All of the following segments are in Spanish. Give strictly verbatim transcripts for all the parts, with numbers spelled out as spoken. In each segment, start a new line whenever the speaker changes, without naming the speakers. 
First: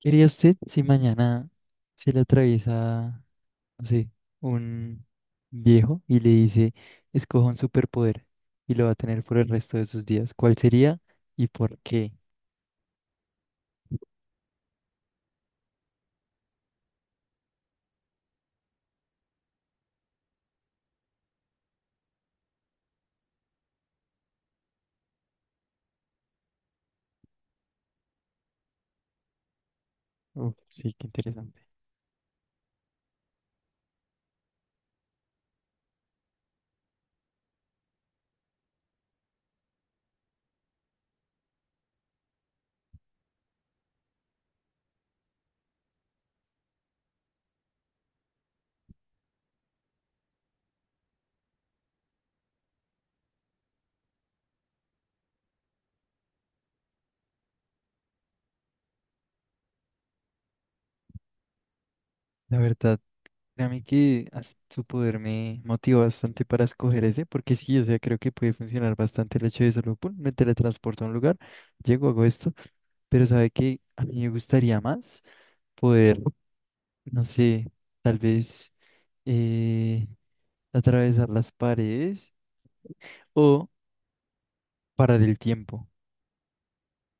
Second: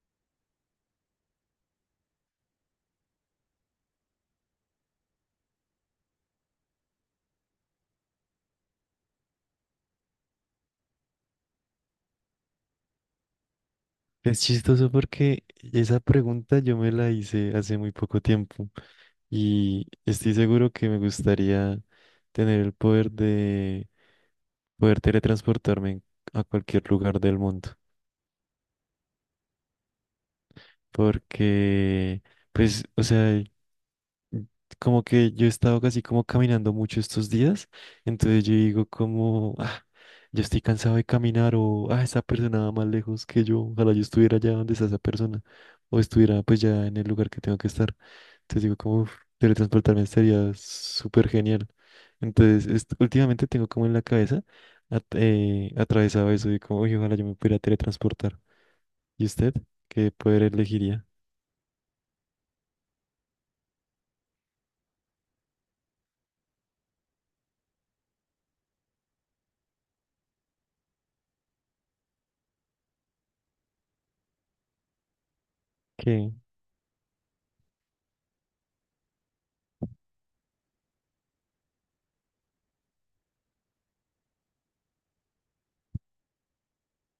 ¿Qué haría usted si mañana se le atraviesa, no sé, un viejo y le dice, escoja un superpoder y lo va a tener por el resto de sus días? ¿Cuál sería y por qué?
Es chistoso porque esa pregunta yo me la hice hace muy poco tiempo y estoy seguro que me gustaría tener el poder de poder teletransportarme en- a cualquier lugar del mundo.
Uf, sí, qué interesante.
Porque, pues, o sea, como que yo he estado casi como caminando mucho estos días, entonces yo digo como, ah, yo estoy cansado de caminar o, ah, esa persona va más lejos que yo, ojalá yo estuviera allá donde está esa persona o estuviera pues ya en el lugar que tengo que estar. Entonces digo, como: "Uf, teletransportarme sería súper genial". Entonces, est- últimamente tengo como en la cabeza at- eh, atravesado eso de como: "Uy, ojalá yo me pudiera teletransportar". ¿Y usted qué poder elegiría?
La verdad, créame que as- su poder me motivó bastante para escoger ese, porque sí, o sea, creo que puede funcionar bastante el hecho de solo, pum, me teletransporto a un lugar, llego, hago esto, pero sabe que a mí me gustaría más poder,
¿Qué?
no sé, tal vez, eh, atravesar las paredes o parar el tiempo.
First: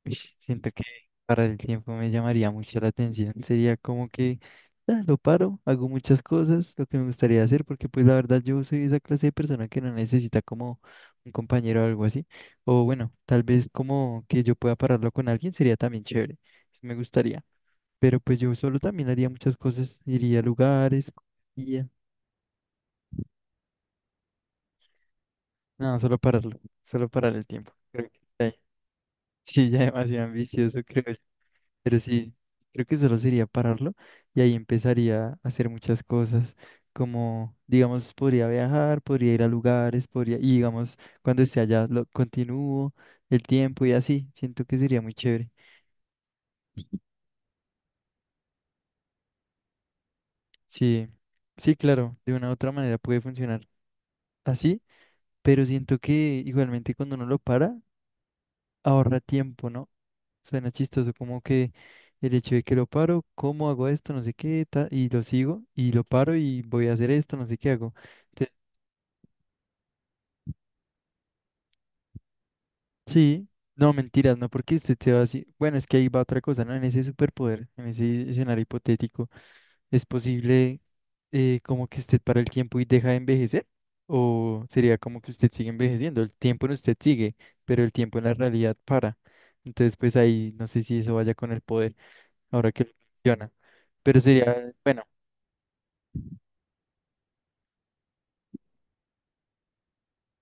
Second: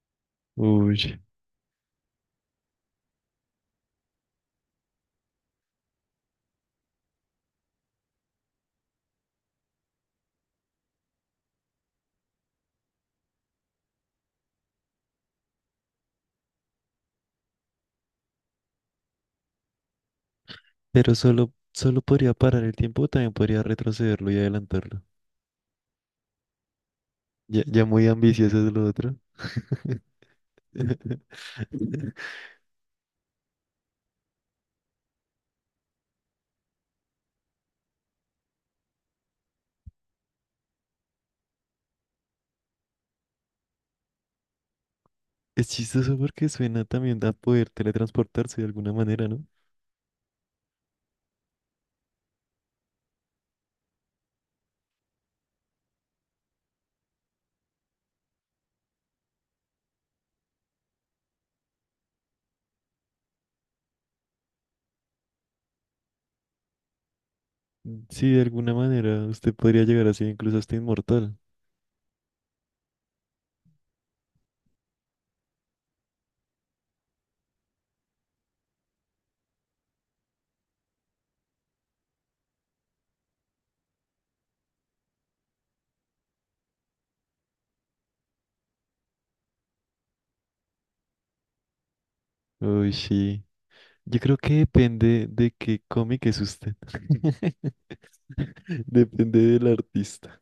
Uy, siento que
Uy.
parar el tiempo me llamaría mucho la atención. Sería como que ah, lo paro, hago muchas cosas, lo que me gustaría hacer, porque pues la verdad yo soy esa clase de persona que no necesita como un compañero o algo así. O bueno, tal vez como que yo pueda pararlo con alguien sería también chévere. Sí, me gustaría. Pero pues yo solo también haría muchas cosas, iría a lugares,
Pero, ¿solo,
iría.
solo podría parar el tiempo, o también podría retrocederlo y adelantarlo?
No, solo pararlo, solo parar el
Ya,
tiempo.
ya muy
Creo que está ahí.
ambicioso es lo otro.
Sí, ya demasiado ambicioso, creo yo. Pero sí, creo que solo sería pararlo y ahí empezaría a hacer muchas cosas, como, digamos, podría viajar, podría ir a lugares, podría, y digamos, cuando esté allá, lo continúo el tiempo y así. Siento que sería muy chévere.
Es chistoso porque suena también a poder teletransportarse de alguna manera, ¿no?
Sí, sí, claro, de una u otra manera puede funcionar así, pero siento que igualmente cuando uno lo para, ahorra tiempo, ¿no? Suena chistoso, como que el hecho de que lo paro, ¿cómo hago esto? No sé qué, ta- y lo sigo, y lo paro y voy a hacer esto, no sé qué hago.
Sí, de
Te-
alguna manera usted podría llegar así, incluso hasta inmortal.
sí, no, mentiras, no, porque usted se va así. Bueno, es que ahí va otra cosa, ¿no? En ese superpoder, en ese escenario hipotético, ¿es posible, eh, como que usted para el tiempo y deja de envejecer? ¿O sería como que usted sigue envejeciendo? El tiempo en usted sigue, pero el tiempo en la realidad para. Entonces, pues ahí no sé si eso vaya con el poder, ahora que lo
Uy, sí.
menciona. Pero
Yo creo que
sería, bueno.
depende de qué cómic es usted. Depende del artista.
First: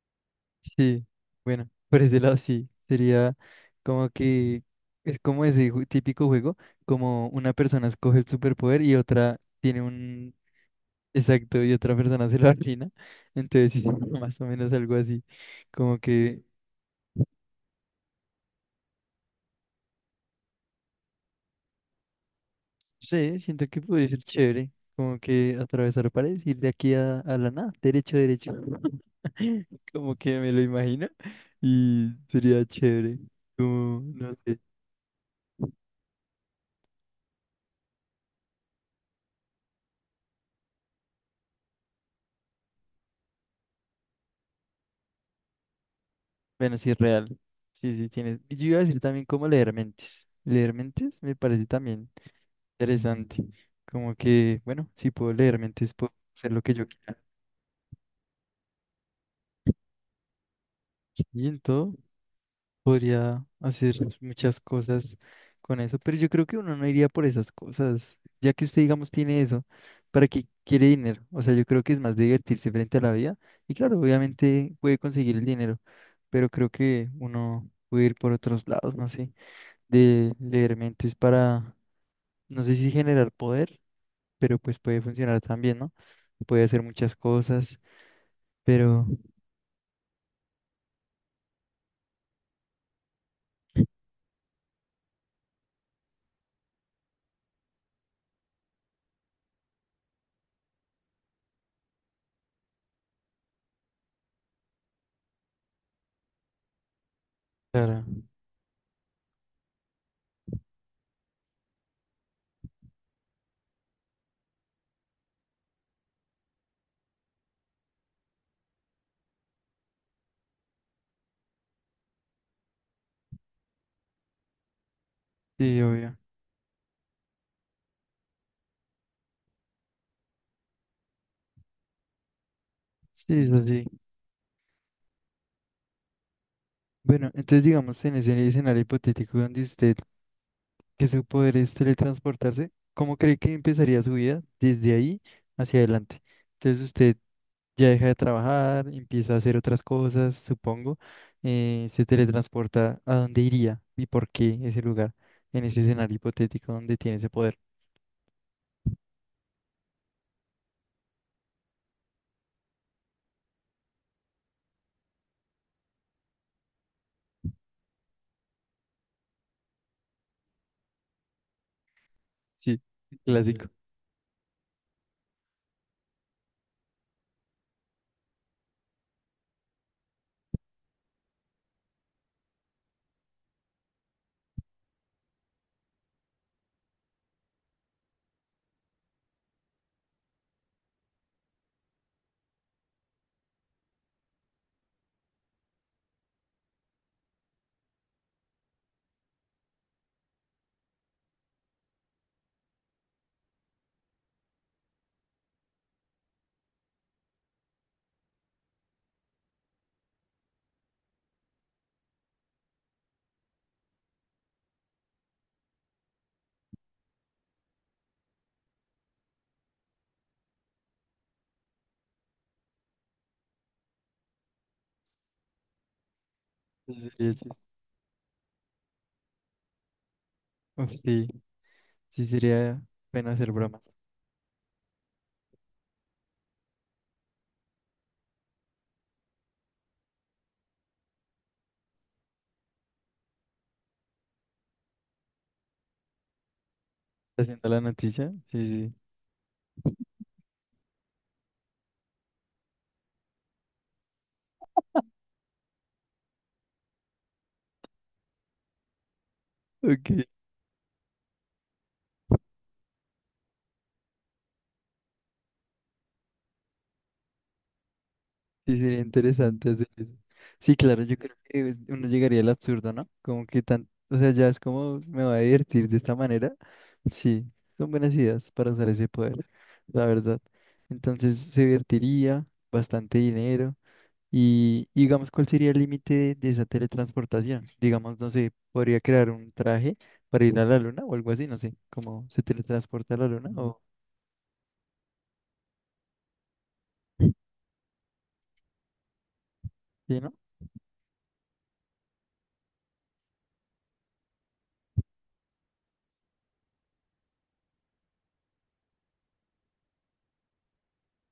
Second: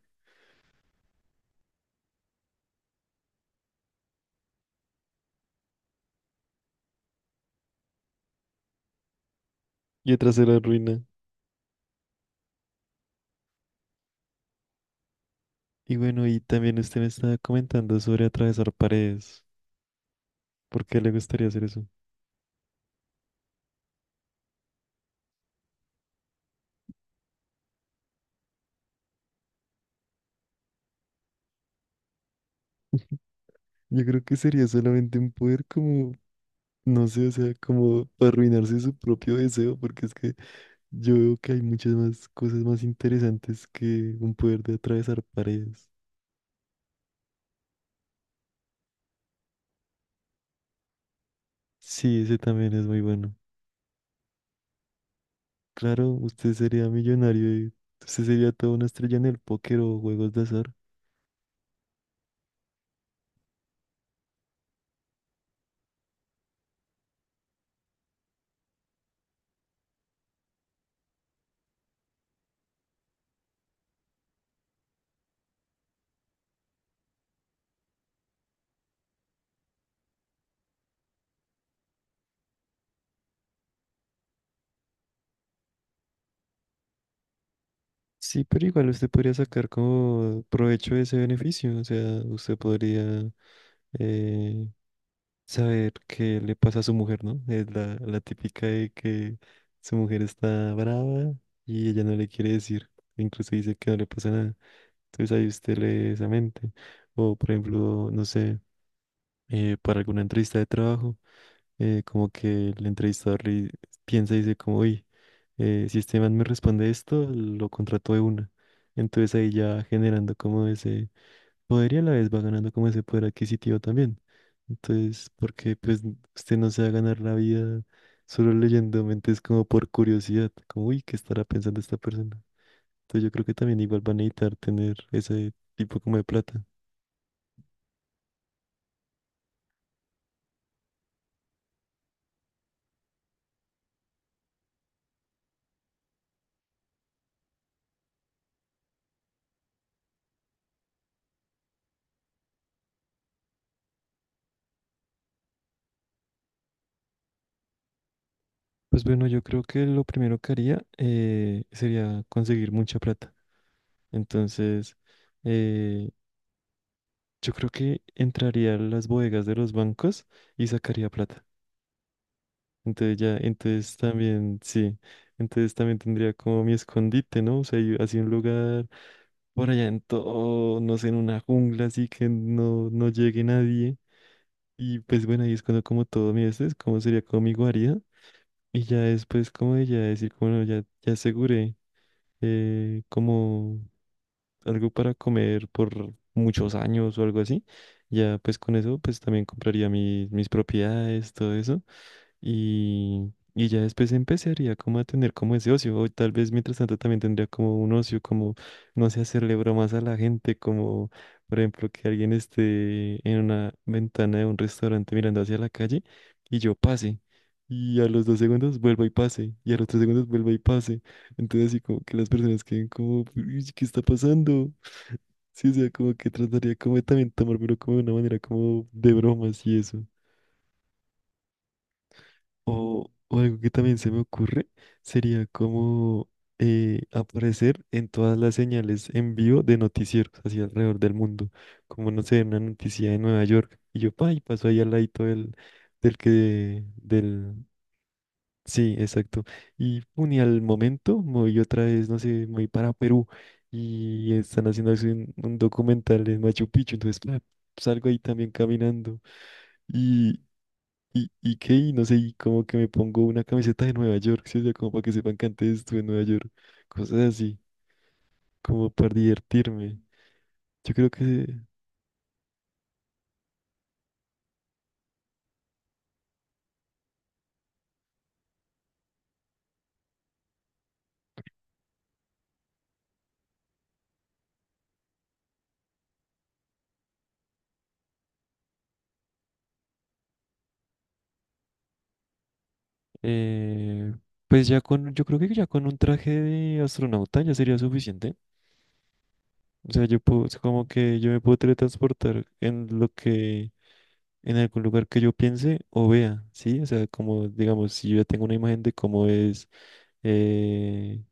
Sí, bueno, por ese lado sí, sería como que es como ese ju- típico juego, como una persona escoge el superpoder y otra tiene
Y otra
un
se la ruina.
exacto y otra persona se lo arruina, entonces sí, más o menos algo así,
Y
como
bueno, y
que,
también usted me estaba comentando sobre atravesar paredes. ¿Por qué le gustaría hacer eso?
sí, siento que podría ser chévere, como que atravesar paredes, ir de aquí a, a la nada, derecho, derecho, como que me lo imagino y sería chévere, como,
Yo creo
no
que
sé.
sería solamente un poder como, no sé, o sea, como arruinarse su propio deseo, porque es que yo veo que hay muchas más cosas más interesantes que un poder de atravesar paredes.
Bueno, sí, real. Sí, sí, tienes. Y yo iba a decir también cómo leer mentes. Leer mentes me parece también
Sí, ese también es muy bueno.
interesante. Como que, bueno, si puedo leer mentes,
Claro,
puedo hacer
usted
lo que yo
sería
quiera.
millonario y usted sería toda una estrella en el póker o juegos de azar.
Y en todo, podría hacer muchas cosas con eso, pero yo creo que uno no iría por esas cosas, ya que usted, digamos, tiene eso, ¿para qué quiere dinero? O sea, yo creo que es más divertirse frente a la vida. Y claro, obviamente puede conseguir el dinero, pero creo que uno puede ir por otros lados, no sé, de leer mentes para, no sé si generar poder, pero pues puede funcionar también, ¿no? Puede hacer muchas cosas,
Sí, pero igual
pero
usted podría sacar como provecho de ese beneficio. O sea, usted podría eh, saber qué le pasa a su mujer, ¿no? Es la, la típica de que su mujer está brava y ella no le quiere decir. Incluso dice que no le pasa nada. Entonces ahí usted lee esa mente. O por
claro,
ejemplo, no sé, eh, para alguna entrevista de trabajo. Eh, como que el entrevistador le piensa y dice como: uy, eh, si este man me responde esto, lo contrato de una. Entonces ahí ya generando como ese poder y a la vez va ganando como ese poder adquisitivo también. Entonces, porque
sí,
pues
obvio.
usted no se va a ganar la vida solo leyendo mentes como por curiosidad, como: uy, ¿qué estará pensando esta persona? Entonces yo
Sí,
creo
es
que también
así.
igual van a necesitar tener ese tipo como de plata.
Bueno, entonces digamos en ese escenario hipotético donde usted, que su poder es teletransportarse, ¿cómo cree que empezaría su vida desde ahí hacia adelante? Entonces usted ya deja de trabajar, empieza a hacer otras cosas, supongo, eh, se teletransporta a dónde iría y por qué ese lugar, en ese escenario hipotético donde tiene ese poder.
Pues bueno, yo creo que lo primero que haría, eh, sería conseguir mucha plata. Entonces, eh, yo creo que entraría a las bodegas de los bancos y sacaría plata.
Sí,
Entonces ya,
clásico.
entonces también, sí, entonces también tendría como mi escondite, ¿no? O sea, yo- así un lugar por allá en todo, no sé, en una jungla, así que no, no llegue nadie. Y pues bueno, ahí es cuando como todo mi este, es como sería como mi guarida. Y ya después, como de ya decir, como: bueno, ya, ya aseguré eh, como algo para comer por muchos años o algo así. Ya pues con eso pues también compraría mis, mis propiedades, todo eso. Y, y ya después empezaría como a tener como ese ocio. O tal vez mientras tanto también tendría como un ocio, como, no sé, hacerle bromas a la gente, como por ejemplo que alguien esté en una ventana de un restaurante mirando hacia la calle y yo pase. Y a los dos segundos vuelva y pase. Y a los tres segundos vuelva y pase. Entonces, así como que las personas queden como: "Uy, ¿qué está pasando?". Sí, o sea, como que trataría como
Ese
de también
sería chis-
tomármelo como de una manera como de bromas y eso.
Uf, sí, sí sería
O,
bueno
o
hacer
algo que
bromas.
también se me ocurre sería como eh, aparecer en todas las señales en vivo de noticieros hacia alrededor del mundo. Como, no sé, una noticia de Nueva York. Y yo, pa, y paso ahí al ladito del, del que, del,
Haciendo la noticia, sí, sí.
Sí, exacto. Y, pum, y al momento me voy otra vez, no sé, me voy para Perú y están haciendo así un, un documental en Machu Picchu, entonces pa, salgo ahí también caminando
Ok.
y, y, y qué, y no sé, y como que me pongo una camiseta de Nueva York, ¿sí? O sea, como para que sepan que antes estuve en Nueva York, cosas así,
Sí,
como
sería
para
interesante hacer
divertirme.
eso. Sí,
Yo
claro,
creo
yo creo
que,
que es- uno llegaría al absurdo, ¿no? Como que tan, o sea, ya es como me voy a divertir de esta manera. Sí, son buenas ideas para usar ese poder, la verdad. Entonces se divertiría, bastante dinero. Y, y digamos, ¿cuál sería el límite de esa teletransportación? Digamos, no sé, podría crear un traje para ir a la luna o algo así, no sé, como se teletransporta a la luna o...
eh, pues ya con, yo creo que ya con un traje de astronauta ya sería suficiente. O sea,
Sí,
yo
¿no?
puedo, es como que yo me puedo teletransportar en lo que, en algún lugar que yo piense o vea, ¿sí? O sea, como, digamos, si yo ya tengo una imagen de cómo es eh,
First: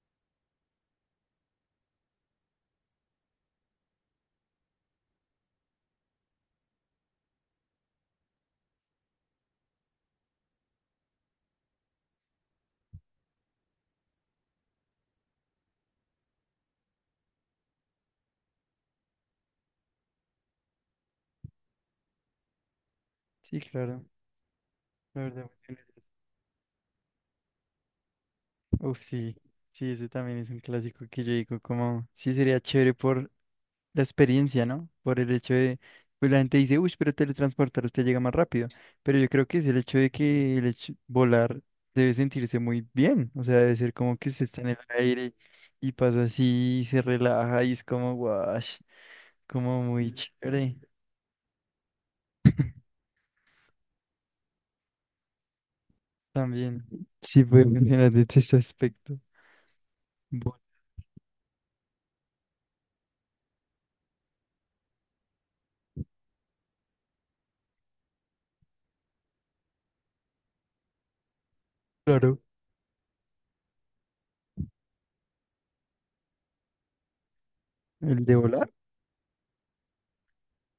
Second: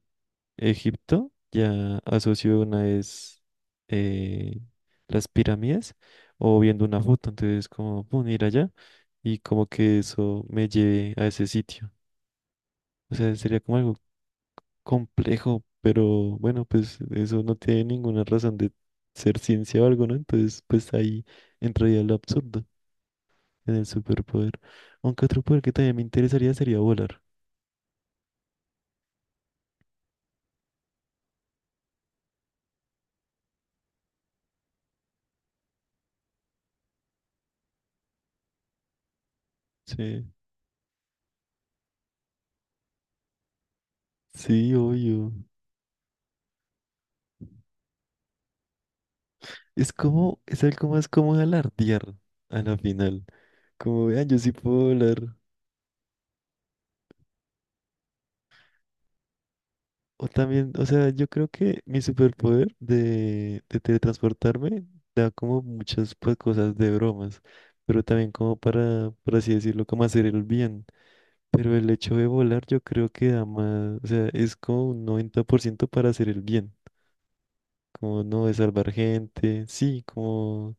Egipto, ya asocio una es eh, las pirámides o viendo una foto, entonces como, pum, ir allá y como que eso me lleve a ese sitio. O sea, sería como algo complejo, pero bueno, pues eso no tiene ninguna razón de ser ciencia o algo, ¿no? Entonces, pues ahí entraría lo absurdo
Sí,
en el
claro,
superpoder.
la
Aunque otro
verdad.
poder que también me interesaría sería volar.
Uf, sí, sí, ese también es un clásico que yo digo como, sí sería chévere por la experiencia, ¿no? Por el hecho de, pues la gente dice, uy, pero teletransportar usted llega más rápido, pero yo creo que es el hecho de
Sí,
que el hecho- volar debe sentirse muy bien, o sea, debe ser como que se está en
sí,
el
obvio.
aire y pasa así, y se relaja y es como, guash, como
Es
muy
como, es
chévere
algo más como alardear a la final. Como vean, yo sí puedo volar.
también. Sí puede funcionar desde ese aspecto.
O
Bueno,
también, o sea, yo creo que mi superpoder de, de teletransportarme da como muchas pues, cosas de bromas, pero también como para, por así decirlo, como hacer el bien. Pero el hecho de
claro,
volar yo creo que da más, o sea, es como un noventa por ciento para hacer el bien, como
el de
no, de
volar,
salvar gente, sí, como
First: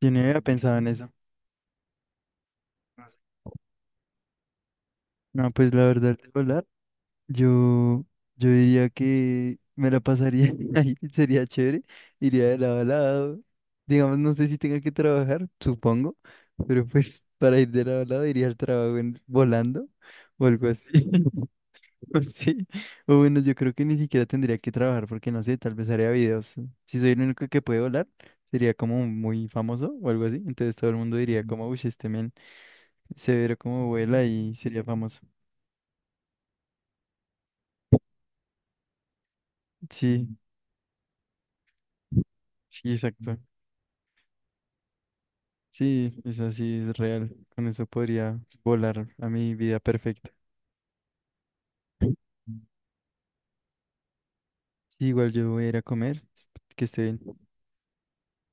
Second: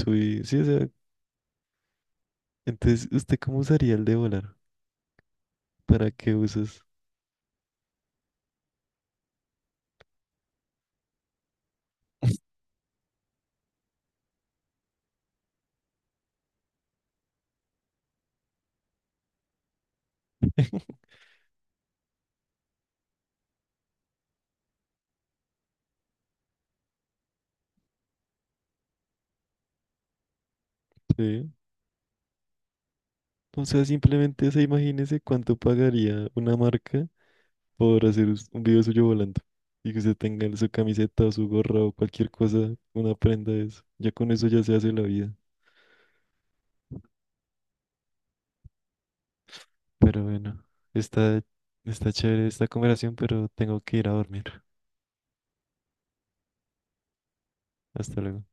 yo no había
sí, o
pensado en
sea,
eso.
entonces, ¿usted cómo usaría el de volar?
No, pues la verdad,
¿Para
el de
qué
volar.
usas?
Yo, yo diría que me la pasaría ahí, sería chévere, iría de lado a lado. Digamos, no sé si tenga que trabajar, supongo, pero pues para ir de lado a lado iría al trabajo en- volando o algo así. O sí, o bueno, yo creo que ni siquiera tendría que trabajar porque no sé, tal vez haría videos. Si soy el único que puede volar, sería como muy famoso o algo así. Entonces todo el mundo diría
Sí.
como, uy, este men severo
O sea,
como vuela
simplemente
y
se
sería famoso.
imagínese cuánto pagaría una marca por hacer us- un video suyo volando y que usted
Sí,
tenga su camiseta o su gorra o cualquier cosa,
sí,
una
exacto.
prenda de eso. Ya con eso ya se hace la vida.
Sí, es así, es real. Con eso podría volar a mi vida
Pero
perfecta.
bueno, está, está chévere esta conversación, pero tengo que ir a dormir.
Sí, igual yo voy a ir a comer, que esté bien.
Hasta luego.